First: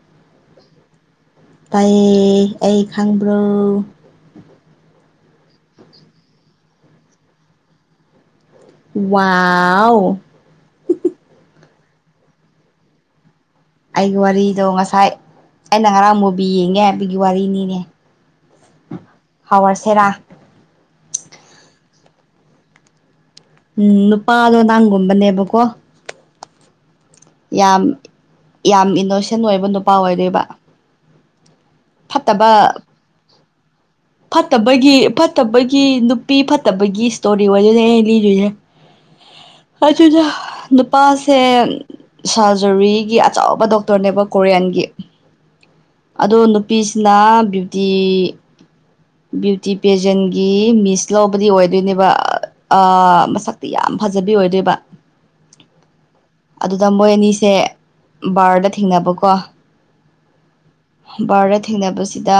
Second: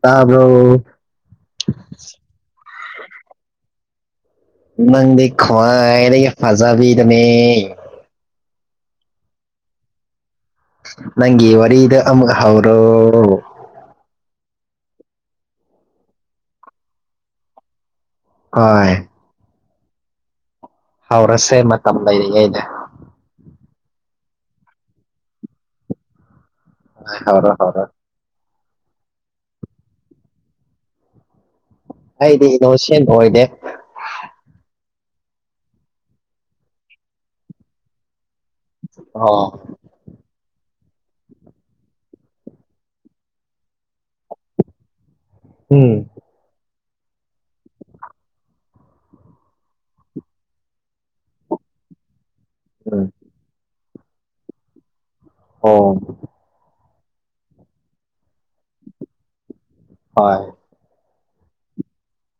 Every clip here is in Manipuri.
ꯇꯥꯕꯔꫭ ꯇꯥꯏꯌꯦ ꯑꯩ ꯈꯪꯕ꯭ꯔꯣ ꯅꯪꯗꯤ ꯈꯋꯥꯥꯏꯗꯒꯤ ꯐꯥꯖꯥꯕꯤꯗꯨꯅꯦ ꯋꯥꯎ ꯅꯪ ꯏ ꯋꯥꯔꯤ ꯑꯃꯨꯛ ꯍꯧꯔꯣ ꯑꯩꯒꯤ ꯋꯥꯔꯤꯗꯣ ꯉꯁꯥꯏ ꯑꯩꯅ ꯉꯔꯥꯡ ꯃꯨꯕꯤ ꯌꯦꯡꯉꯦꯕꯒꯤ ꯋꯥꯔꯤꯅꯤꯅꯦ ꯍꫭꯏ ꯍꯧꯔꯥꯁꯤꯔꯥ ꯍꯧꯔꯁꯤ ꯃꯇꯝ ꯂꯩꯔꯤꯉꯩꯗꯥ ꯎꯝ ꯅꯨꯄꯥꯗꯣ ꯅꯥꯡꯒꯨꯝꯕꯅꯦꯕꯀꯣ ꯍꯧꯔꯣ ꯌꯥꯝ ꯍꯧꯔꯣ ꯌꯥꯝ ꯏꯅꯣꯁꯦꯟ ꯑꯣꯏꯕ ꯅꯨꯄꯥ ꯑꯣꯏꯗꯣꯏꯕ ꯑꯩꯗꯤ ꯐꯠꯇꯕ ꯏꯂꫭꯁꯦꯟ ꯑꯣꯏꯗꯦ ꯐꯠꯇꯕꯒꯤ ꯐꯠꯇꯕꯒꯤ ꯅꯨꯄꯤ ꯐꯠꯇꯕꯒꯤ ꯏꯁꯇꯣꯔꯤ ꯑꯣꯏꯗꯣꯏꯅꯦ ꯑꯩ ꯂꯤꯗꯣꯏꯁꯦ ꯑꫭ ꯑꯗꯨꯗ ꯅꯨꯄꯥꯥꯁꯦ ꯁꯔꯖꯔꯤꯒꯤ ꯑꯆꯧꯕ ꯗꯣꯛꯇꯔꯅꯦꯕ ꯀꯣꯔꯤꯌꯥꯟꯒꯤ ꯎꯝ ꯑꯗꯣ ꯅꯨꯄꯤꯁꯤꯅ ꯕ꯭ꯌꯨꯇꯤ ꯕ꯭ꯌꯨꯇꯤ ꯄꯦꯖꯦꯟꯒꯤ ꯃꯤꯁ ꯂꯧꯕꯗꯤ ꯑꯣꯏꯗꯣꯏꯅꯦꯕ ꯎꯝ ꯃꯁꯛ ꯌꯥꯝ ꯐꯖꯕꯤ ꯑꯣꯏꯗꯣꯏꯕ ꯑꯣ ꯑꯗꯨꯗ ꯃꯣꯏ ꯑꯅꯤꯁꯦ ꯕꯥꯔꯗ ꯊꯦꯡꯅꯕꯀꯣ ꯍꯣꯏ ꯚꯥꯔꯗ ꯊꯦꯡꯅꯕꯁꯤꯗ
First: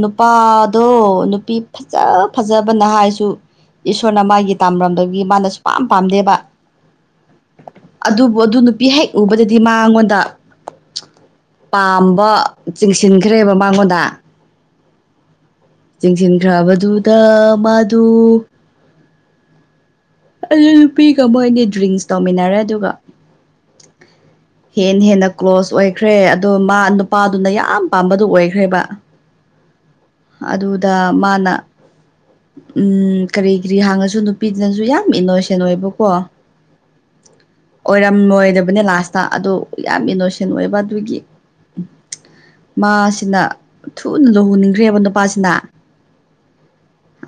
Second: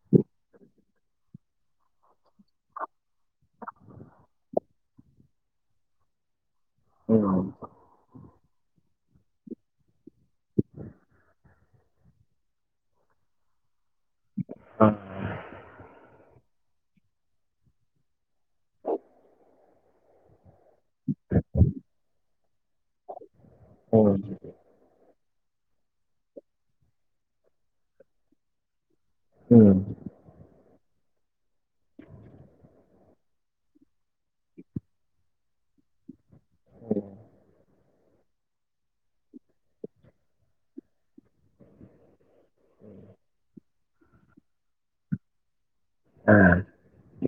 ꯅꯨꯄꯥꯗꯣ ꯅꯨꯄꯤ ꯐꯖ ꯐꯖꯕ ꯅꯍ ꯍꯥꯏꯁꯨ ꯏꯁꯣꯔꯅ ꯃꯥꯒꯤ ꯇꯥꯝꯔꯝꯒꯤ ꯃꯥꯅꯁꯨ ꯄꯥꯝ ꯄꯥꯝꯗꯦꯕ ꯎꯝ ꯑꯗꯨꯕꯨ ꯑꯗꯨ ꯅꯨꯄꯤ ꯍꯦꯛ ꯎꯕꯗꯗꯤ ꯃꯥꯉꯣꯟꯗ ꯄꯥꯝꯕ ꯆꯤꯡꯁꯤꯟꯈ꯭ꯔꯦꯕ ꯃꯉꯣꯟꯗ ꯑ ꯌꯦꯡꯁꯤꯟꯈ꯭ꯔꯕꯗꯨꯗ ꯃꯥꯗꯨ ꯑꯗꯨ ꯅꯨꯄꯤꯒ ꯃꯣꯏꯗꯤ ꯗ꯭ꯡꯁ ꯇꯧꯃꯤꯟꯅꯔꯦ ꯑꯗꯨꯒ ꯎ ꯍꯦ ꯍꯦꯟꯅ ꯀ꯭ꯂꯣꯁ ꯑꯣꯏꯈ꯭ꯔꯦ ꯑꯗꯣ ꯃꯥ ꯅꯨꯄꯥꯗꯨꯅ ꯌꯥꯝ ꯄꯥꯝꯕꯗꯨ ꯑꯣꯏꯈ꯭ꯔꯦꯕ ꯎꯝ ꯑꯗꯨꯗ ꯃꯥꯅ ꯎꯝ ꯀꯔꯤ ꯀꯔꯤ ꯍꯥꯡꯉꯁꯨ ꯅꯨꯄꯤꯗꯨꯅꯁꯨ ꯌꯥꯝ ꯏꯅꯣꯁꯦꯟ ꯑꯣꯏꯕꯀꯣ ꯑꯣꯏꯔꯝꯂꯣꯏꯗꯕꯅꯦ ꯂꯥꯁꯇ ꯑꯗꯨ ꯌꯥꯝ ꯏꯅꯣꯁꯦꯟ ꯑꯣꯏꯕ ꯑꯗꯨꯒꯤ ꯃꯥꯁꯤꯅ ꯊꯨꯅ ꯂꯨꯍꯣꯡꯅꯤꯡꯈ꯭ꯔꯦꯕ ꯅꯨꯄꯥꯁꯤꯅ ꯎꯝ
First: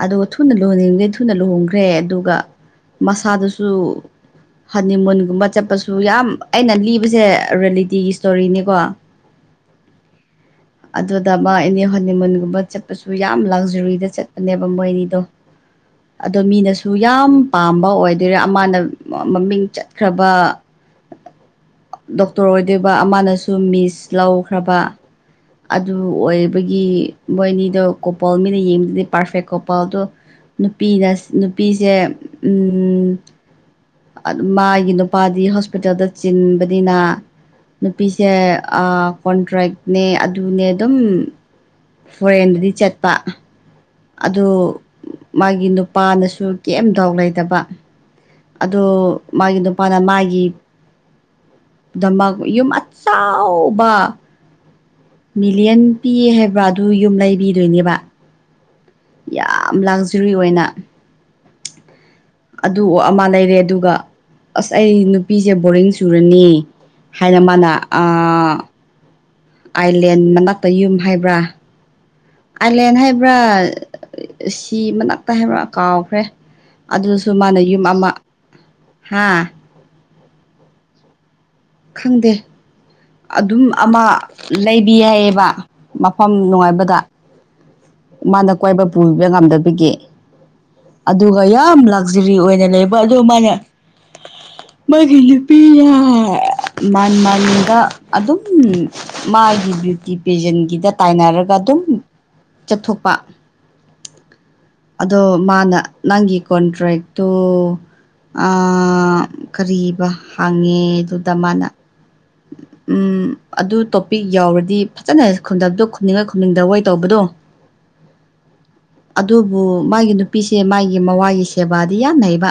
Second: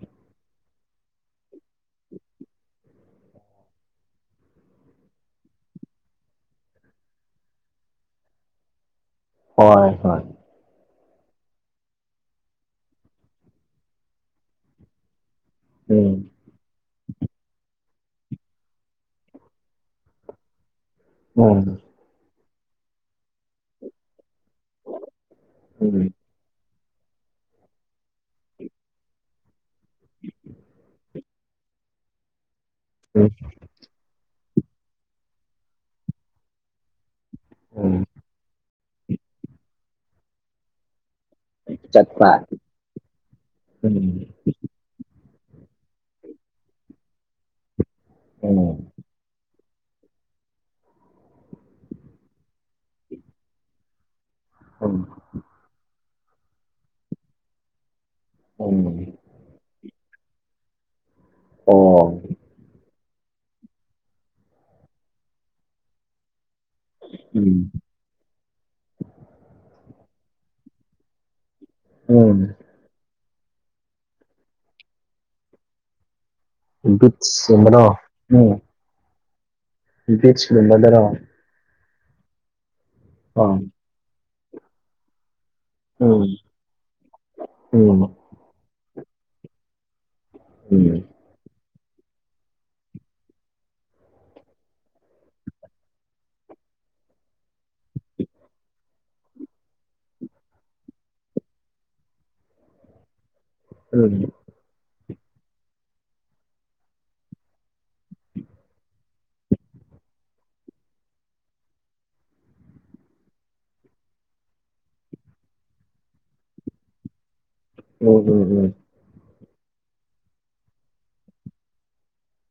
ꯑꯗꯨꯒ ꯊꯨꯅ ꯂꯨꯍꯅꯤꯡꯈꯩ ꯊꯨꯅ ꯂꯨꯍꯣꯡꯈ꯭ꯔꯦ ꯑꯗꯨꯒ ꯃꯁꯥꯗꯨꯁꯨ ꯍꯅꯤ ꯃꯨꯟꯒꯨꯝꯕ ꯆꯠꯄꯁꯨ ꯌꯥꯝ ꯑꯩꯅ ꯂꯤꯕꯁꯦ ꯔꯤꯌꯦꯂꯤꯇꯤꯒꯤ ꯏꯁꯇꯣꯔꯤꯅꯤꯀꯣ ꯍꯣꯏ ꯍꯣꯏ ꯑꯗꯨꯗ ꯃꯥ ꯑꯦꯅꯤ ꯍꯣꯅꯤꯃꯨꯟꯒꯨꯝꯕ ꯆꯠꯄꯁꯨ ꯌꯥꯝ ꯂꯛꯖꯔꯤꯗ ꯆꯠꯄꯅꯦꯕ ꯃꯣꯏ ꯑꯅꯤꯗꯣ ꯎꯝ ꯑꯗꯣ ꯃꯤꯅꯁꯨ ꯌꯥꯝ ꯄꯥꯝꯕ ꯑꯣꯏꯗꯣꯏꯔꯦ ꯑꯃꯅ ꯃꯃꯤꯡ ꯆꯠꯈ꯭ꯔꯕ ꯎꯝ ꯗꯣꯛꯇꯔ ꯑꯣꯏꯗꯣꯏꯕ ꯑꯃꯅꯁꯨ ꯃꯤꯁ ꯂꯧꯈ꯭ꯔꯕ ꯑꯗꯨ ꯎꯝ ꯑꯣꯏꯕꯒꯤ ꯃꯣꯏꯅꯤꯗꯣ ꯀꯣꯄꯣꯜ ꯃꯤꯅ ꯌꯦꯡꯗꯗꯤ ꯄꯥꯔꯐꯦꯛ ꯀꯣꯄꯜꯗꯣ ꯅꯨꯄꯤꯗ ꯅꯨꯄꯤꯁꯦ ꯎꯝ ꯑꯗꯨ ꯃꯥꯒꯤ ꯅꯨꯄꯥꯗꯤ ꯍꯣꯁꯄꯤꯇꯥꯜꯗ ꯆꯤꯟꯕꯅꯤꯅ ꯎꯝ ꯅꯨꯄꯤꯁꯦ ꯀꯣꯟꯇ꯭ꯔꯦꯛꯅꯦ ꯑꯗꯨꯅꯦ ꯑꯗꯨꯝ ꯆꯠꯄ ꯐꯣꯔꯦꯟꯗꯗꯤ ꯆꯠꯄ ꯎꯝ ꯑꯗꯨ ꯃꯥꯒꯤ ꯅꯨꯄꯥꯅꯁꯨ ꯀꯦꯝꯗꯥꯎ ꯂꯩꯗꯕ ꯑꯗꯣ ꯎꯝ ꯃꯥꯒꯤ ꯅꯨꯄꯥꯅ ꯃꯥꯒꯤ ꯗꯃꯛ ꯌꯨꯝ ꯑꯆꯥꯎꯕ ꯎꯝ ꯃꯤꯂꯤꯌꯟ ꯄꯤꯌꯦ ꯍꯥꯏꯕ꯭ꯔꯥ ꯑꯗꯨ ꯌꯨꯝ ꯂꯩꯕꯤꯗꯣꯏꯅꯦꯕ ꯎ ꯌꯥꯝ ꯂꯥꯛꯖꯔꯤ ꯑꯣꯏꯅ ꯑꯣ ꯑꯗꯨ ꯑꯃ ꯂꯩꯔꯦ ꯑꯗꯨꯒ ꯑꯁ ꯑꯩ ꯅꯨꯄꯤꯁꯦ ꯕꯣꯔꯤꯡ ꯁꯨꯔꯅꯤ ꯍꯥꯏꯅ ꯎꯝ ꯃꯥꯅ ꯑ ꯑꯥꯏꯂꯦꯟ ꯃꯅꯥꯛꯇ ꯌꯨꯝ ꯍꯥꯏꯕ꯭ꯔꯥ ꯎꯝ ꯑꯥꯏꯂꯦꯟ ꯍꯥꯏꯕ꯭ꯔꯥ ꯁꯤ ꯃꯅꯥꯛꯇ ꯍꯥꯏꯕ꯭ꯔꯥ ꯀꯥꯎꯈ꯭ꯔꯦ ꯑꯗꯨꯁꯨ ꯃꯥꯅ ꯌꯨꯝ ꯕꯤꯠꯁꯀꯨꯝꯕꯗꯣ ꯑꯃ ꯍꯥ ꯕꯤꯁ ꯀꯨꯝꯕꯗꯔꯣ ꯈꯪꯗꯦ ꯑꯥ ꯑꯗꯨꯝ ꯑꯃ ꯂꯩꯕꯤ ꯌꯥꯏꯌꯦꯕ꯫ ꯎꯝ ꯃꯐꯝ ꯅꯨꯡꯉꯥꯏꯕꯗ ꯎꯝ ꯎꯝ ꯃꯥꯅ ꯀꯣꯏꯕ ꯄꯨꯕ ꯉꯝꯗꯕꯒꯤ ꯎꯝ ꯑꯗꯨꯒ ꯌꯥꯝ ꯂ ꯂꯛꯖꯔꯤ ꯑꯣꯏꯅ ꯂꯩꯕ ꯑꯗꯣ ꯃꯥꯅ ꯃꯥꯒꯤ ꯅꯨꯄꯤ ꯃꯥꯟ ꯃꯟꯗ ꯑꯗꯨꯝ ꯃꯥꯒꯤ ꯕ꯭ꯌꯨꯇꯤ ꯄꯦꯖꯦꯟꯒꯤꯗ ꯇꯥꯏꯅꯔꯒ ꯑꯗꯨꯝ ꯆꯠꯊꯣꯛꯄ ꯎꯝ ꯑꯗꯣ ꯃꯥꯅ ꯅꯪꯒꯤ ꯀꯣꯟꯇ꯭ꯔꯦꯛꯇꯣ ꯑ ꯀꯔꯤꯕ ꯍꯥꯡꯉꯦ ꯑꯗꯨꯗ ꯃꯥꯅ ꯎꯝ ꯑꯗꯨ ꯇꯣꯄꯤꯛ ꯌꯥꯎꯔꯗꯤ ꯐꯖꯅ ꯈꯗꯗꯣ ꯈꯨꯝꯅꯤꯡꯉꯥꯏ ꯈꯨꯝꯅꯤꯡꯗ ꯇꯧꯕꯗꯣ [inaudible] ꯎꯝ ꯎꯝ ꯎꯝ ꯑꯗꯨꯕꯨ ꯃꯥꯒꯤ ꯅꯨꯄꯤꯁꯦ ꯃꯥꯒꯤ ꯃꯋꯥꯒꯤ ꯁꯦꯕꯥꯗꯤ ꯌꯥꯝ ꯍꯩꯕ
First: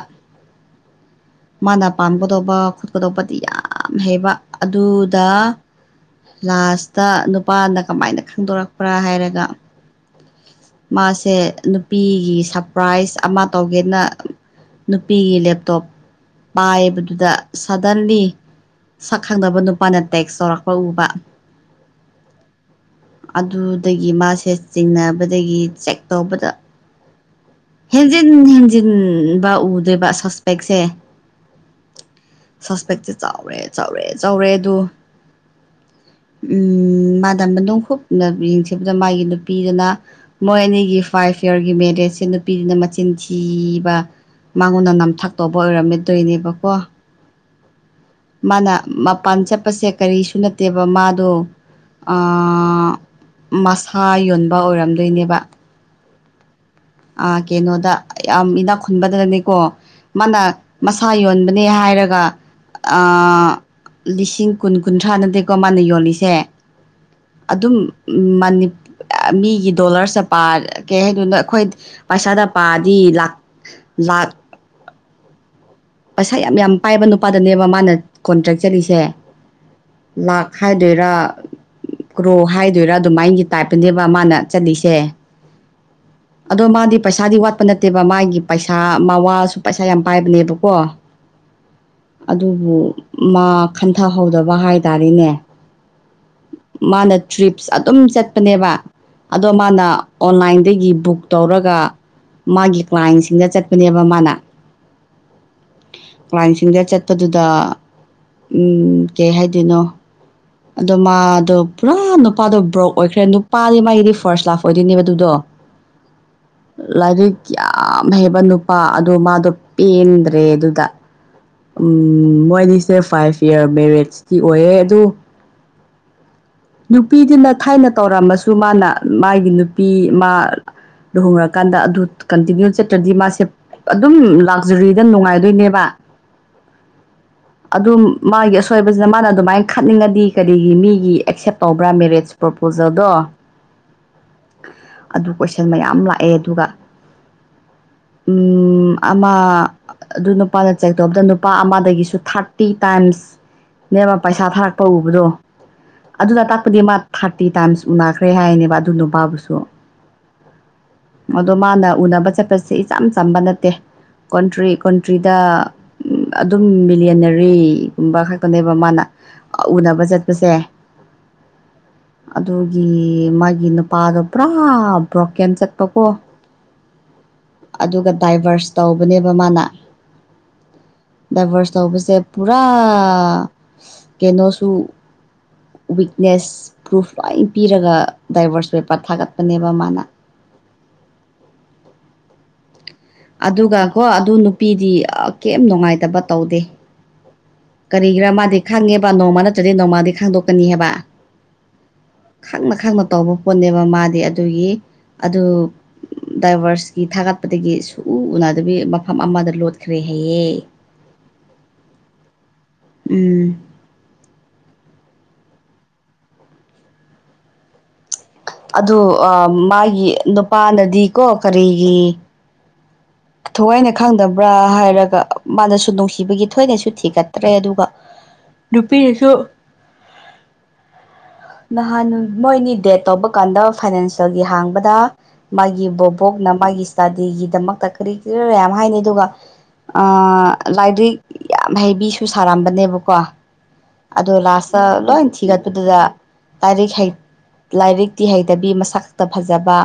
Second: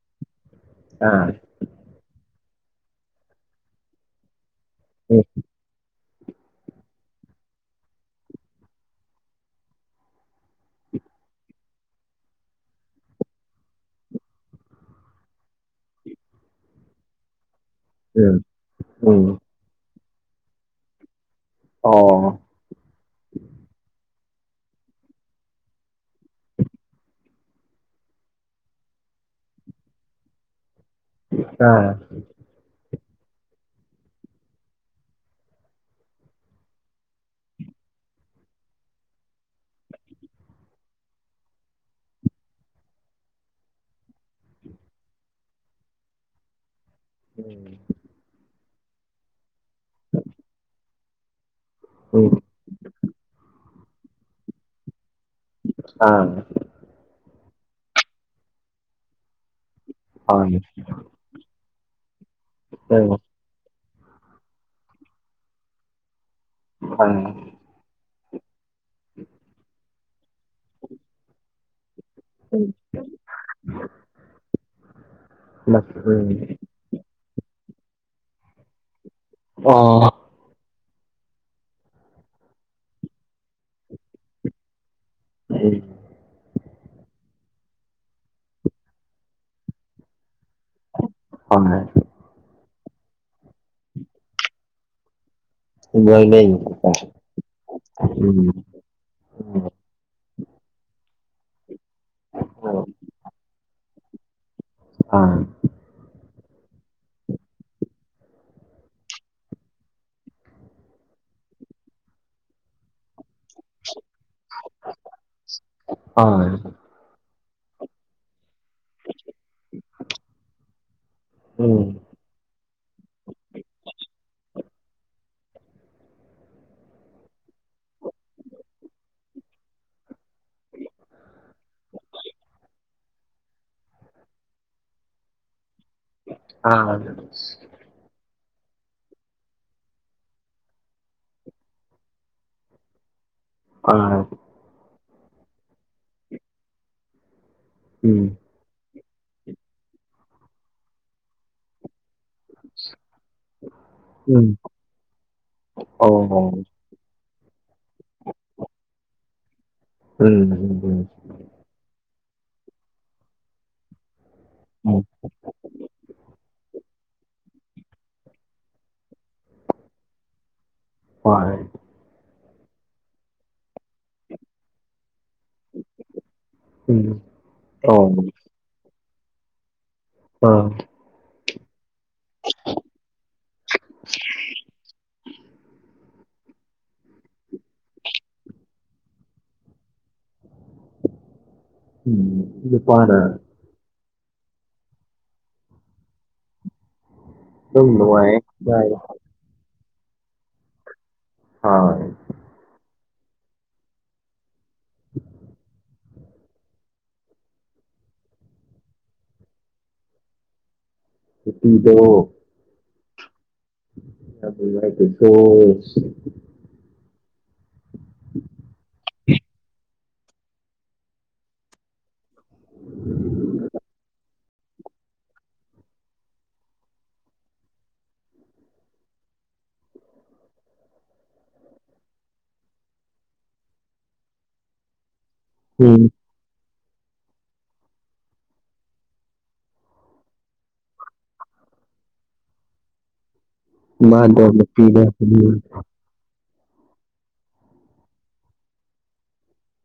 ꯑꯥ ꯃꯥꯅ ꯄꯥꯝꯒꯗꯧꯕ ꯈꯣꯠꯀꯗꯧꯕꯗꯤ ꯌꯥꯝ ꯍꯩꯕ ꯎꯝ ꯑꯗꯨꯗ ꯂꯥꯁꯇ ꯅꯨꯄꯥꯅ ꯀꯃꯥꯏꯅ ꯈꯪꯗꯣꯔꯛꯄ꯭ꯔꯥ ꯍꯥꯏꯔꯒ ꯃꯥꯁꯦ ꯅꯨꯄꯤꯒꯤ ꯁꯔꯄ꯭ꯔꯥꯏꯖ ꯑꯃ ꯇꯧꯒꯦꯅ ꯅꯨꯄꯤꯒꯤ ꯂꯦꯞꯇꯣꯞ ꯄꯥꯏꯕꯗꯨꯗ ꯁꯥꯗꯟꯂꯤ ꯎꯝ ꯁꯛ ꯎꯝ ꯈꯪꯗꯕ ꯅꯨꯄꯥꯅ ꯇꯦꯛꯁ ꯇꯧꯔꯛꯄ ꯎꯕ ꯑꯣ ꯑꯗꯨꯗꯒꯤ ꯃꯥꯁꯦ ꯆꯤꯡꯅꯕꯗꯒꯤ ꯆꯦꯛ ꯇꯧꯕꯗ ꯍꯦꯟꯖꯤꯟ ꯍꯦꯟꯖꯤꯟꯕ ꯎꯗꯣꯏꯕ ꯁꯣꯁꯄꯦꯛꯁꯦ ꯑꯥ ꯁꯄꯦꯛꯁꯁꯤ ꯆꯥꯎꯔꯦ ꯆꯥꯎꯔꯦ ꯆꯥꯎꯔꯦ ꯑꯗꯨ ꯎꯝ ꯃꯥꯗ ꯃꯅꯨꯡ ꯍꯨꯞꯅ ꯌꯦꯡꯁꯤꯟꯕꯗ ꯃꯥꯒꯤ ꯅꯨꯄꯤ ꯅꯨꯄꯤꯗꯨꯅ ꯃꯣꯏ ꯑꯅꯤꯒꯤ ꯐꯥꯏꯚ ꯌꯥꯔꯒꯤ ꯃꯦꯔꯦꯖꯁꯦ ꯅꯨꯄꯤꯗꯨꯅ ꯃꯆꯤꯟ ꯊꯤꯕ ꯃꯉꯣꯟꯗ ꯅꯝꯊꯥꯛ ꯇꯧꯕ ꯑꯣꯏꯔꯝꯃꯤꯗꯣꯏꯅꯦꯕꯀꯣ ꯎꯝ ꯃꯥꯅ ꯃꯄꯥꯟ ꯆꯠꯄꯁꯦ ꯀꯔꯤꯁꯨ ꯅꯠꯇꯦꯕ ꯃꯥꯗꯣ ꯎꯝ ꯑꯥ ꯃꯁꯥ ꯌꯣꯟꯕ ꯑꯣꯏꯔꯝꯗꯣꯏꯅꯦꯕ ꯑ ꯑ ꯀꯩꯅꯣꯗ ꯌꯥꯝ ꯏꯅꯥꯛ ꯈꯨꯟꯕꯗꯅꯅꯦꯀꯣ ꯃꯥꯅ ꯃꯁꯥ ꯁꯥꯥ ꯌꯣꯟꯕꯅꯦ ꯍꯥꯏꯔꯒ ꯍꯣꯏ ꯎꯝ ꯑꯥ ꯂꯤꯁꯤꯡ ꯀꯨꯟ ꯀꯨꯟꯊ꯭ꯔꯥ ꯅꯠꯇꯦꯀꯣ ꯃꯥꯅ ꯌꯣꯜꯂꯤꯁꯦ ꯐ ꯑꯗꯨꯝ ꯃꯤꯒꯤ ꯗꯣꯂꯔꯁꯦ ꯄꯥ ꯀꯩ ꯍꯥꯏꯗꯣꯏꯅꯣ ꯑꯩꯈꯣꯏ ꯄꯩꯁꯥꯗ ꯄꯥꯗꯤ ꯂꯥꯛ ꯃꯠ ꯎꯝ ꯄꯩꯁꯥ ꯌꯥꯝ ꯌꯥꯝ ꯄꯥꯏꯕ ꯅꯨꯄꯥꯗꯅꯦꯕ ꯃꯥꯅ ꯀꯣꯟꯇ꯭ꯔꯦꯛ ꯆꯠꯂꯤꯁꯦ ꯑꯣ ꯂꯥꯛ ꯍꯥꯏꯗꯣꯏꯔꯥ ꯀ꯭ꯔꯣ ꯍꯥꯏꯗꯣꯏꯔꯥ ꯑꯗꯨꯃꯥꯏꯅꯒꯤ ꯇꯥꯏꯞꯇꯅꯦꯕ ꯃꯥꯅ ꯆꯠꯂꯤꯁꯦ ꯎꯝ ꯑꯗꯣ ꯃꯥꯗꯤ ꯄꯩꯁꯥꯗꯤ ꯋꯥꯠꯄ ꯅꯠꯇꯦꯕ ꯃꯥꯒꯤ ꯄꯩꯁꯥ ꯃꯥꯋꯥꯁꯨ ꯄꯩꯁꯥ ꯌꯥꯝ ꯄꯥꯏꯕꯅꯦꯕꯀꯣ ꯀꯣ [unintelligible] ꯑꯗꯨꯕꯨ ꯃꯥ ꯈꯟꯊꯍꯧꯗꯕ ꯍꯥꯏ ꯇꯔꯦꯅꯦ ꯍꯣꯏ ꯂꯣꯏꯅꯩꯕꯀꯣ ꯃꯥꯅ ꯇ꯭ꯔꯤꯞꯁ ꯑꯗꯨꯝ ꯎꯝ ꯆꯠꯄꯅꯦꯕ ꯑꯗꯣ ꯃꯥꯅ ꯑꯣꯟꯂꯥꯏꯟꯗꯒꯤ ꯕꯨꯛ ꯇꯧꯔꯒ ꯃꯥꯒꯤ ꯎꯝ ꯀ꯭ꯂꯥꯏꯟꯁꯤꯡꯗ ꯆꯠꯄꯅꯦꯕ ꯃꯥꯅ ꯑ ꯀ꯭ꯂꯥꯏꯟꯁꯤꯡꯗ ꯆꯠꯄꯗꯨꯗ ꯀꯩ ꯍꯥꯏꯗꯣꯏꯅꯣ ꯑꯗꯣ ꯃꯥꯗꯣ ꯄꯨꯔꯥ ꯅꯨꯄꯥꯗꯣ ꯕ꯭ꯔꯣꯛ ꯑꯣꯏꯈ꯭ꯔꯦ ꯄꯥꯜꯂꯤ ꯃꯥꯒꯤꯗꯤ ꯐꯥꯔ꯭ꯁ ꯂꯥꯞ ꯑꯣꯏꯗꯣꯏꯅꯦꯕ ꯑꯗꯨꯗꯣ ꯑꯥ ꯂꯥꯏꯔꯤꯛ ꯀꯌꯥꯝ ꯍꯩꯕ ꯄ ꯑꯗꯣ ꯃꯥꯗꯣ ꯄꯦꯟꯗ꯭ꯔꯦ ꯑꯗꯨꯗ ꯎ ꯎꯝ ꯃꯣꯏꯗꯤꯁꯦ ꯐꯥꯏꯚ ꯏꯌꯥꯔ ꯃꯦꯔꯤꯁꯇꯤ ꯑꯣꯏꯌꯦ ꯑꯗꯨ ꯅꯨꯄꯤꯗꯨꯅ ꯊꯥꯏꯅ ꯇꯧꯔꯝꯃꯁꯨ ꯃꯥꯅ ꯃꯥꯒꯤ ꯅꯨꯄꯤ ꯃꯥ ꯂꯨꯍꯣꯡꯉꯔꯀꯥꯟꯗ ꯑꯗꯨ ꯀꯟꯇꯤꯅ꯭ꯌꯨ ꯆꯠꯇ꯭ꯔꯗꯤ ꯃꯥꯁꯦ ꯑꯗꯨꯝ ꯂꯥꯛꯖꯔꯤꯗ ꯅꯨꯡꯉꯥꯏꯗꯣꯏꯅꯦꯕ ꯑꯥ ꯑꯗꯨꯝ ꯃꯥꯒꯤ ꯑꯁꯣꯏꯕꯁꯤꯅ ꯃꯥꯅ ꯑꯗꯨꯃꯥꯏꯅ ꯈꯠꯅꯤꯡꯉꯗꯤ ꯀꯔꯤꯒꯤ ꯃꯤꯒꯤ ꯑꯦꯛꯁꯦꯞ ꯇꯧꯕ꯭ꯔꯥ ꯃꯦꯔꯦꯖ ꯄ꯭ꯔꯣꯄꯣꯖꯦꯜꯗꯣ ꯑ ꯑꯗꯨ ꯀꯣꯏꯁꯟ ꯃꯌꯥꯝ ꯂꯥꯛꯑꯦ ꯑꯗꯨꯒ ꯎꯝ ꯎ ꯑꯃ ꯑꯗꯨ ꯅꯨꯄꯥꯅ ꯆꯦꯛꯊꯣꯛꯕꯗ ꯅꯨꯄꯥ ꯑꯃꯗꯒꯤꯁꯨ ꯊꯥꯔꯇꯤ ꯇꯥꯏꯝꯁ ꯅꯦꯝꯃ ꯄꯩꯁꯥ ꯎꯝ ꯐꯥꯔꯛꯄ ꯎꯕꯗꯣ ꯑꯣ ꯑꯗꯨꯗ ꯎꯝ ꯇꯥꯛꯄ ꯃꯥ ꯊꯥꯔꯇꯤ ꯇꯥꯏꯝꯁ ꯎꯅꯈ꯭ꯔꯦ ꯍꯥꯏꯅꯦꯕ ꯑꯗꯨ ꯅꯨꯄꯥꯕꯨꯁꯨ ꯎꯝ ꯑꯗꯣ ꯃꯥꯅ ꯎꯅꯕ ꯆꯠꯄꯁꯦ ꯏꯆꯝ ꯆꯝꯕ ꯅꯠꯇꯦ ꯀꯣꯟꯇ꯭ꯔꯤ ꯎꯝ ꯀꯣꯟꯇ꯭ꯔꯤꯗ ꯑꯗꯨꯝ ꯕꯤꯂꯤꯂꯤꯌꯥꯅꯔꯤꯒꯨꯝꯕ ꯈꯛꯇꯅꯦꯕ ꯃꯥꯅ ꯎꯅꯕ ꯆꯠꯄꯁꯦ ꯍꯣꯏ ꯑꯗꯨꯒꯤ ꯃꯥꯒꯤ ꯅꯨꯄꯥꯗꯣ ꯄꯨꯔꯥ ꯕ꯭ꯔꯣꯀꯦꯟ ꯆꯠꯄꯀꯣ ꯎꯝ ꯑꯗꯨꯒ ꯑꯣ ꯗꯥꯏꯚꯔꯁ ꯇꯧꯕꯅꯦꯕ ꯃꯥꯅ ꯑ ꯗꯥꯏꯚꯔꯁ ꯇꯧꯕꯁꯦ ꯄꯨꯔꯥ ꯀꯩꯅꯣꯁꯨ ꯋꯤꯛꯅꯦꯁ ꯄ꯭ꯔꯨꯐ ꯂꯣꯏ ꯄꯤꯔꯒ ꯗꯥꯏꯕꯔꯁ ꯄꯦꯄꯔ ꯊꯥꯒꯠꯄꯅꯦꯕ ꯃꯥꯅ ꯎꯝ ꯏ ꯄꯥꯔ ꯑꯗꯨꯒ ꯀꯣ ꯑꯗꯨ ꯅꯨꯄꯤꯗꯤ ꯀꯩꯝ ꯅꯨꯡꯉꯥꯏꯇꯕ ꯇꯧꯗꯦ ꯑꯗꯨꯝ ꯀꯔꯤꯒꯤꯔꯥ ꯃꯥꯗꯤ ꯅꯨꯡꯉꯥꯏ ꯈꯥꯡꯉꯦꯕ ꯅꯣꯡꯃ ꯅꯠꯇ꯭ꯔꯗꯤ ꯅꯣꯡꯃꯗꯤ ꯈꯥꯡꯗꯣꯛꯀꯅꯤ ꯍꯥꯏꯕ ꯍ ꯈꯪꯅ ꯈꯪꯅ ꯇꯧꯕ ꯄꯣꯠꯅꯦꯕ ꯃꯥꯗꯤ ꯑꯗꯨꯒꯤ ꯑꯗꯨ ꯗꯥꯏꯚꯔꯁꯀꯤ ꯊꯥꯒꯠꯄꯗꯒꯤ ꯁꯨꯎ ꯎꯅꯗꯕꯤ ꯃꯐꯝ ꯑꯃꯗ ꯂꯣꯠꯈ꯭ꯔꯦ ꯍꯌꯦ [unintelligible] ꯎꯝ [unintelligible] ꯑꯗꯨ ꯃꯥꯒꯤ ꯅꯨꯄꯥꯅꯗꯤꯀꯣ ꯀꯔꯤꯒꯤ ꯊꯋꯥꯏꯅ ꯈꯪꯗꯕ꯭ꯔꯥ ꯍꯥꯏꯔꯒ ꯃꯥꯅꯁꯨ ꯅꯨꯡꯁꯤꯕꯒꯤ ꯊꯣꯏꯅꯁꯨ ꯊꯤꯒꯠꯇ꯭ꯔꯦ ꯑꯗꯨꯒ ꯅꯨꯄꯤꯗꯁꯨ ꯅꯍꯥꯟ ꯃꯣꯏꯅꯤ ꯗꯦꯠ ꯇꯧꯕ ꯀꯥꯟꯗ ꯐꯥꯏꯅꯥꯟꯁꯤꯌꯒꯤ ꯍꯥꯡꯕꯗ ꯃꯥꯒꯤ ꯎꯝ ꯕꯣꯕꯣꯛꯅ ꯃꯥꯒꯤ ꯏꯁꯇꯥꯗꯤꯒꯤꯗꯃꯛꯇ ꯀꯔꯤ ꯀꯔꯤꯌꯥꯝ ꯍꯥꯏꯅꯩ ꯑꯗꯨꯒ ꯑ ꯂꯥꯏꯔꯤꯛ ꯌꯥꯝ ꯍꯩꯕꯤꯁꯨ ꯁꯥꯔꯝꯕꯅꯦꯕꯀꯣ ꯑꯗꯣ ꯃꯥꯗꯣ ꯂꯥꯁꯇ ꯅꯨꯄꯤꯗꯣ ꯂꯣꯏ ꯎꯝ ꯊꯤꯒꯠꯄꯗꯨꯗ ꯂꯥꯏꯔꯤꯛ ꯂꯥꯏꯔꯤꯛꯇꯤ ꯍꯩꯇꯕꯤ ꯃꯁꯛ ꯈꯛꯇ ꯐꯖꯕ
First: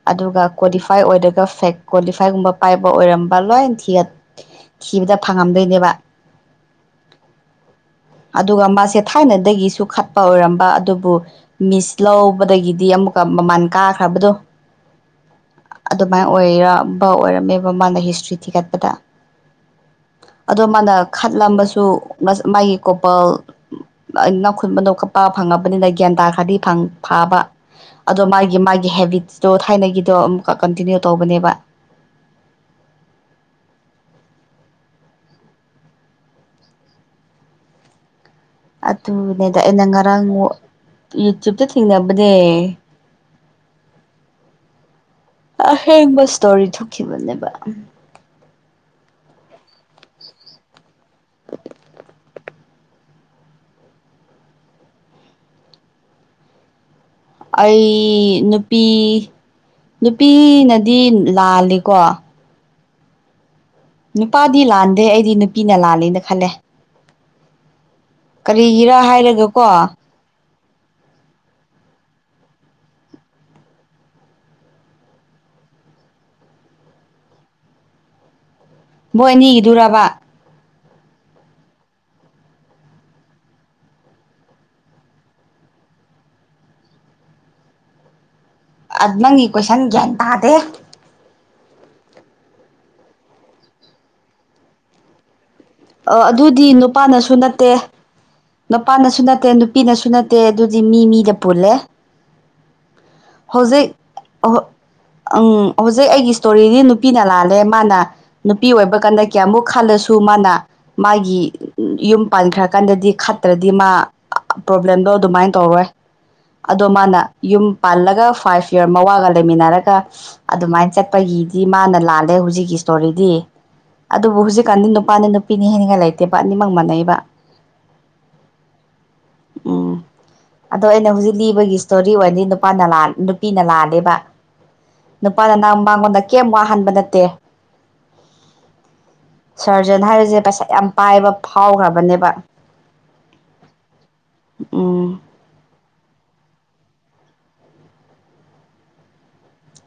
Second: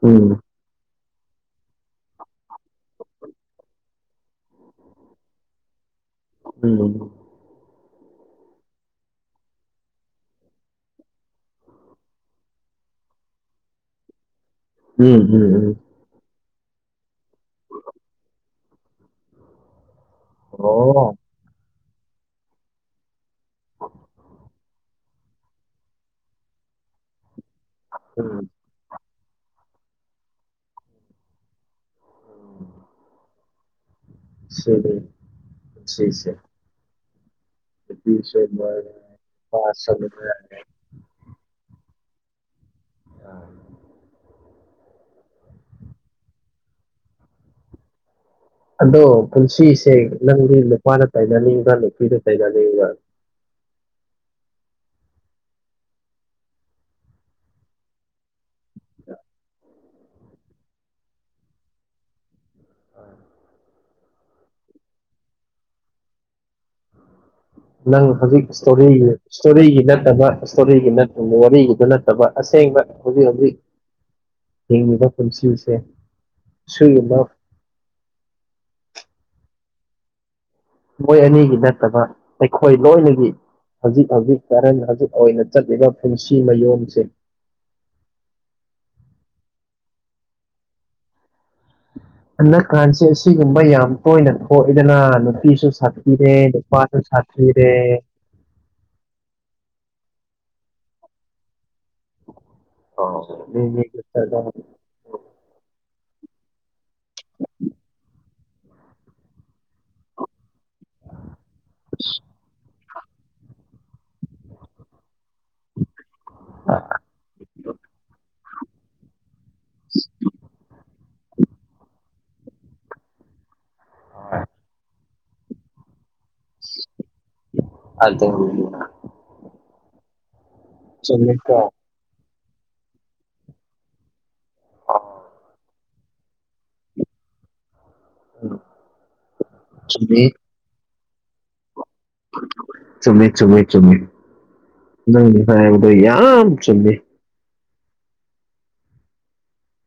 ꯎꯝ ꯑꯗꯨꯒ ꯀ꯭ꯋꯥꯂꯤꯐꯥꯏ ꯑꯣꯏꯔꯒ ꯐꯦꯛ ꯀ꯭ꯋꯥꯂꯤꯐꯥꯏ ꯀꯥꯏꯒꯨꯝꯕ ꯄꯥꯏꯕ ꯑꯣꯏꯔꯝꯕ ꯂꯣꯏ ꯊꯤꯕꯗ ꯐꯪꯉꯝꯗꯣꯏꯅꯦꯕ ꯎꯝ ꯑꯗꯨꯒ ꯃꯥꯁꯦ ꯊꯥꯏꯅꯗꯒꯤꯁꯨ ꯈꯠꯄ ꯑꯣꯏꯔꯝꯕ ꯑꯗꯨꯕꯨ ꯃꯤꯁ ꯂꯧꯕꯗꯒꯤꯗꯤ ꯑꯃꯨꯛꯀ ꯃꯃꯜ ꯀꯥꯈ꯭ꯔꯕꯗꯣ ꯎꯝ ꯎꯝ ꯎꯝ ꯑꯗꯨꯃꯥꯏꯅ ꯑꯣꯏꯔꯝꯕ ꯑꯣꯏꯔꯝꯃꯦꯕ ꯃꯥꯅ ꯍꯤꯁꯇ꯭ꯔꯤ ꯊꯤꯒꯠꯄꯗ ꯑꯗꯣ ꯃꯥꯅ ꯑꯣ ꯈꯠꯂꯝꯕꯁꯨ ꯃꯥꯒꯤ ꯀꯣꯄꯜ [unintelligible] ꯐꯪꯉꯕꯅꯤꯅ ꯒꯌ꯭ꯥꯟ ꯇꯥꯈꯔ꯭ꯗꯤ ꯐꯪ ꯐꯕ꯫ ꯑꯗꯣ ꯎꯝ ꯃꯥꯒꯤ- ꯃꯥꯒꯤ ꯍꯦꯕꯤꯠꯁꯇꯣ ꯊꯥꯏꯅꯒꯤꯗꯣ ꯑꯃꯨꯛꯀ ꯀꯟꯇꯤꯅ꯭ꯌꯨ ꯇꯧꯕꯅꯦꯕ꯫ [unintelligible] [unintelligible] [unintelligible] ꯑꯗꯨꯅꯦꯗ ꯑꯩꯅ ꯅꯨꯄꯥꯁꯨ ꯉꯔꯥꯡ ꯅꯨꯡꯉꯥꯏ ꯌꯨꯇ꯭ꯌꯨꯕꯇ ꯊꯦꯡꯅꯕꯅꯦ꯫ [unintelligible] ꯑꯍꯦꯡꯕ ꯏꯁꯇꯣꯔꯤ ꯊꯣꯛꯈꯤꯕꯅꯦꯕ꯫ ꯑꯗꯣ ꯄꯨꯟꯁꯤꯁꯦ ꯅꯪꯗꯤ ꯅꯨꯄꯥꯅ ꯇꯩꯅꯅꯤꯡꯕ꯭ꯔꯥ ꯅꯨꯄꯤꯗ ꯇꯩꯅꯅꯤꯡꯕ꯭ꯔꯥ ꯑꯩ ꯅꯨꯄꯤ ꯅꯨꯄꯤꯅꯗꯤ ꯂꯥꯜꯂꯤꯀꯣ [unintelligible] ꯅꯨꯄꯥꯗꯤ ꯂꯥꯟꯗꯦ ꯑꯩꯗꯤ ꯅꯨꯄꯤꯅ ꯂꯥꯜꯂꯦꯅ ꯈꯜꯂꯦ ꯅꯪ ꯍꯧꯖꯤꯛ ꯀꯔꯤꯒꯤꯔꯥ ꯏꯁꯇꯣꯔꯤꯒꯤ ꯍꯥꯏꯔꯒꯀꯣ ꯏꯁꯇꯣꯔꯤꯒꯤ ꯅꯠꯇꯕ ꯏꯁꯇꯣꯔꯤꯒꯤꯠꯇ ꯋꯥꯔꯤꯒꯤꯗ ꯅꯠꯇꯕ ꯑꯁꯦꯡꯕ ꯍꯧꯖꯤꯛ ꯍꯧꯖꯤꯛ ꯍꯤꯡꯉꯤꯕ ꯄꯨꯟꯁꯤꯁꯦ ꯁꯨꯗ ꯃꯣꯏ ꯑꯅꯤꯒꯤꯗꯨꯔꯕ ꯃꯣꯏ ꯑꯅꯤꯒꯤ ꯅꯠꯇꯕ ꯑꯩꯈꯣꯏ ꯂꯣꯏꯅꯒꯤ꯫ ꯍꯧꯖꯤꯛ -ꯍꯧꯖꯤꯛ ꯀꯔꯦꯟ ꯍꯧꯖꯤꯛ ꯑꯣꯏꯅ ꯆꯠꯂꯤꯕ ꯄꯨꯟꯁꯤ ꯃꯌꯣꯝꯁꯦ꯫ ꯑꯥꯥ ꯅꯪꯒꯤ ꯀꯣꯏꯁꯟ ꯒ꯭ꯌꯥꯟ ꯇꯥꯗꯦ! ꯍꯟꯗꯛꯀꯥꯟꯁꯦ ꯑꯁꯤꯒꯨꯝꯕ ꯌꯥꯝ ꯇꯣꯏꯅ ꯊꯣꯛꯏꯗꯅ ꯅꯨꯄꯤꯁꯨ ꯁꯊꯤꯔꯦ ꯑꯗꯨꯗꯤ ꯅꯨꯄꯥꯥꯁꯨ ꯅꯨꯄꯥꯅꯁꯨ ꯅꯠꯇꯦ ꯁꯊꯤꯔꯦ꯫ ꯅꯨꯄꯥꯅꯁꯨ ꯅꯠꯇꯦ ꯅꯨꯄꯤꯅꯁꯨ ꯅꯠꯇꯦ ꯑꯗꯨꯗꯤ ꯃꯤ ꯃꯤꯗ ꯄꯨꯜꯂꯦ꯫ ꯍꯧꯖꯤꯛ ꯑꯥꯍꯣ ꯑꯪ ꯍꯧꯖꯤꯛ ꯑꯩꯒꯤ ꯏꯁꯇꯣꯔꯤꯗꯤ ꯅꯨ ꯅꯨꯄꯤꯅ ꯂꯥꯜꯂꯦ ꯃꯥꯅ ꯅꯨꯄꯤ ꯑꯣꯏꯕ ꯀꯥꯟꯗ ꯀꯌꯥꯃꯨꯛ ꯈꯜꯂꯁꯨ ꯃꯥꯅ ꯃꯥꯒꯤ ꯌꯨꯝ ꯄꯥꯟꯈ꯭ꯔꯀꯥꯟꯗꯗꯤ ꯈꯠꯇ꯭ꯔꯗꯤ ꯃꯥ ꯄ꯭ꯔꯣꯕ꯭ꯂꯦꯝꯗꯣ ꯑꯗꯨꯃꯥꯏꯅ ꯇꯧꯔꯣꯏ꯫ ꯑꯗꯣ ꯃꯥꯅ ꯌꯨꯝ ꯄꯥꯜꯂꯒ ꯐꯥꯏꯚ ꯌꯔ ꯃꯋꯥꯒ ꯂꯩꯃꯤꯟꯅꯔꯒ ꯑꯗꯨꯃꯥꯏꯅ ꯆꯠꯄꯒꯤꯗꯤ ꯃꯥꯅ ꯂꯥꯜꯂꯦ ꯍꯧꯖꯤꯛꯀꯤ ꯇꯣꯔꯤꯗꯤ ꯑꯗꯨꯕꯨ ꯍꯧꯖꯤꯛꯀꯥꯟꯗꯤ ꯅꯨꯄꯥꯅꯤ ꯅꯨꯄꯤꯅꯤ ꯍꯥꯏꯅꯤꯡꯉꯥꯏ ꯂꯩꯇꯦꯕ ꯑꯅꯤꯃꯛ ꯃꯥꯟꯅꯩꯑꯕ꯫ [unintelligible] ꯎꯝ ꯑꯗꯣ ꯑꯩꯅ ꯍꯧꯖꯤꯛ ꯆꯨꯝꯃꯤꯀꯣ ꯂꯤꯕꯒꯤ ꯏꯁꯇꯣꯔꯤ ꯑꯣꯏꯅꯗꯤ ꯅꯨꯄꯥꯅ ꯂꯥꯟ ꯅꯨꯄꯤꯅ ꯂꯥꯜꯂꯦꯕ꯫ ꯅꯨꯄꯥꯅ ꯅꯪ ꯃꯉꯣꯟꯗ ꯀꯩꯝ ꯋꯥꯍꯟꯕ ꯅꯠꯇꯦ꯫ ꯁꯥꯔꯖꯟ ꯆꯨꯝꯃꯤ ꯍꯥꯏꯔꯤꯁꯦ ꯄꯩꯁꯥ ꯌꯥꯝ ꯄꯥꯏꯕ ꯐꯥꯎꯈ꯭ꯔꯕꯅꯦꯕ꯫ ꯆꯨꯝꯃꯦ- ꯆꯨꯝꯃꯦ - ꯆꯨꯝꯃꯦ ꯎꯝ ꯅꯪꯅ ꯉꯁꯥꯏ ꯍꯥꯏꯕꯥꯗꯣ ꯌꯥꯝ ꯆꯨꯝꯃꯦ꯫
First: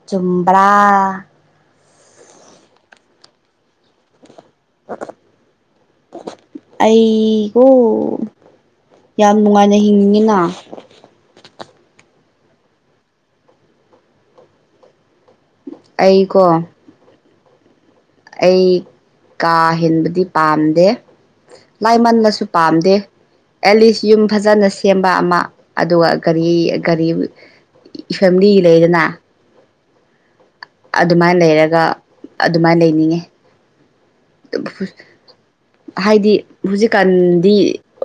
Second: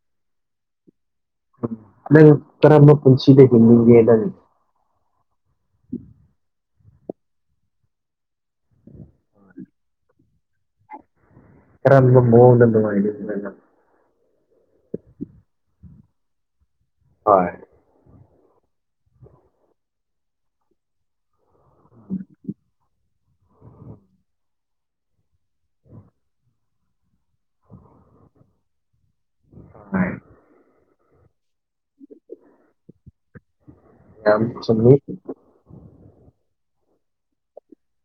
ꯆꯨꯝ꯭ꯕꯔꯥ? ꯅꯪ ꯀꯔꯝꯕ ꯄꯨꯟꯁꯤꯗ ꯍꯤꯡꯅꯤꯡꯒꯦ ꯅꯪ? [unintelligible] ꯑꯩꯒꯣ ꯌꯥꯝ ꯅꯨꯡꯉꯥꯏꯅ ꯍꯤꯡꯅꯤꯡꯉꯤꯅ꯫ ꯀꯔꯝꯕ ꯃꯥꯑꯣꯡꯗ ꯅꯨꯉꯥꯏ [unintelligible] ꯑꯩꯀꯣ ꯍꯣꯏ ꯑꯩ ꯀꯥ ꯍꯦꯟꯕꯗꯤ ꯄꯥꯝꯗꯦ꯫ ꯂꯥꯏꯃꯟꯕꯁꯨ ꯄꯥꯝꯗꯦ꯫ ꯑꯦꯂꯤꯁ ꯌꯨꯝ ꯐꯖꯅ ꯁꯦꯝꯕ ꯑꯃ ꯑꯗꯨꯒ ꯒꯥꯔꯤ ꯒꯥꯔꯤ ꯐꯦꯃꯤꯂꯤ ꯂꯩꯥꯏꯗꯅ [unintelligible] ꯑꯗꯨꯃꯥꯏ ꯂꯩꯔꯒ ꯑꯗꯨꯃꯥꯏꯅ ꯂꯩꯅꯤꯡꯉꯦ ꯌꯥꯝ ꯆꯨꯝꯃꯤ [unintelligible] ꯍꯥꯏꯗꯤ ꯍꯧꯖꯤꯛꯀꯥꯟꯗꯤ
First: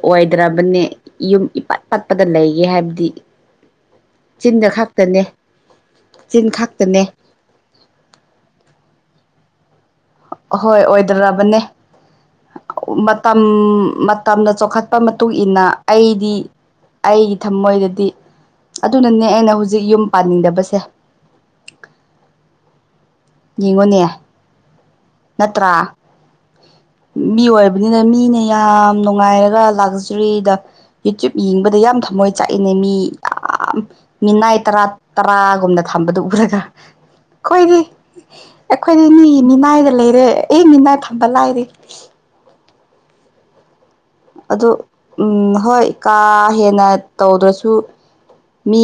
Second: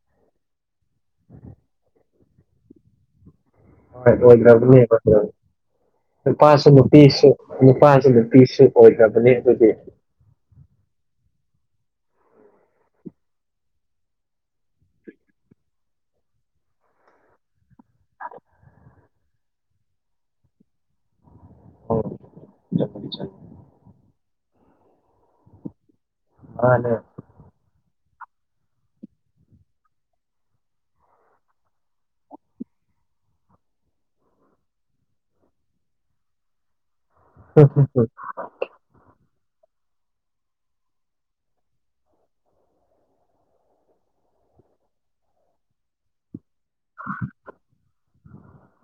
ꯑꯣꯏꯗ꯭ꯔꯕꯅꯦ ꯌꯨꯝ ꯏꯄꯠ ꯄꯠ ꯄꯗ ꯂꯩꯒꯦ ꯍꯥꯏꯕꯗꯤ ꯍꯣꯏ ꯆꯤꯟꯗ ꯑꯣꯏꯗ꯭ꯔꯕꯅꯦꯕ ꯈꯛꯇꯅꯦ ꯆꯤꯟ ꯅꯨꯄꯥꯁꯨ ꯈꯛꯇꯅꯦ ꯅꯨꯄꯤꯁꯨ ꯅꯨꯄꯥꯁꯨ ꯅꯨꯄꯤꯁꯨ ꯑꯣꯏꯈ꯭ꯔꯕꯅꯤ ꯑꯗꯨꯗꯤ ꯑꯍꯣꯏ ꯑꯣꯏꯗ꯭ꯔꯕꯅꯦ ꯃꯇꯝ ꯃꯇꯝꯗ ꯆꯥꯎꯈꯠꯄ ꯃꯇꯨꯡꯏꯟꯅ ꯑꯩꯗꯤ ꯑꯩꯒꯤ ꯊꯃꯣꯏꯗꯗꯤ ꯑꯗꯨꯅꯅꯦ ꯑꯩꯅ ꯍꯧꯖꯤꯛ ꯌꯨꯝ ꯄꯥꯟꯅꯤꯡꯗꯕꯁꯦ [unintelligible] ꯌꯦꯡꯉꯣꯅꯦ ꯅꯠꯇ꯭ꯔꯥ ꯑꯅꯦ ꯃꯤ ꯑꯣꯏꯕꯅꯤꯅ ꯃꯤꯅ ꯌꯥꯝ ꯅꯨꯡꯉꯥꯏꯔꯒ ꯂꯥꯛꯆꯔꯤꯗ ꯌꯨꯇ꯭ꯌꯨꯞ ꯌꯦꯡꯕꯗ ꯌꯥꯝ ꯊꯝꯃꯣꯏ ꯆꯥꯛꯏꯅꯦ ꯃꯤ ꯌꯥꯝ ꯃꯤꯅꯥꯏ ꯇꯔꯥ ꯇꯔꯥꯒꯨꯝꯅ ꯊꯝꯕꯗꯨ ꯎꯔꯒ ꯑꯩꯈꯣꯏꯗꯤ ꯑꯩꯈꯣꯏꯗꯤ ꯃꯤꯒꯤ ꯃꯤꯅꯥꯏ ꯂꯩꯔꯦ ꯑꯩ ꯃꯤꯅꯥꯏ ꯊꯝꯕ ꯂꯥꯏꯔꯤ‌ ꯑꯗꯣ ꯎꯝ ꯍꯣꯏ ꯀꯥ ꯍꯦꯟꯅ ꯇꯧꯗ꯭ꯔꯁꯨ ꯃꯤ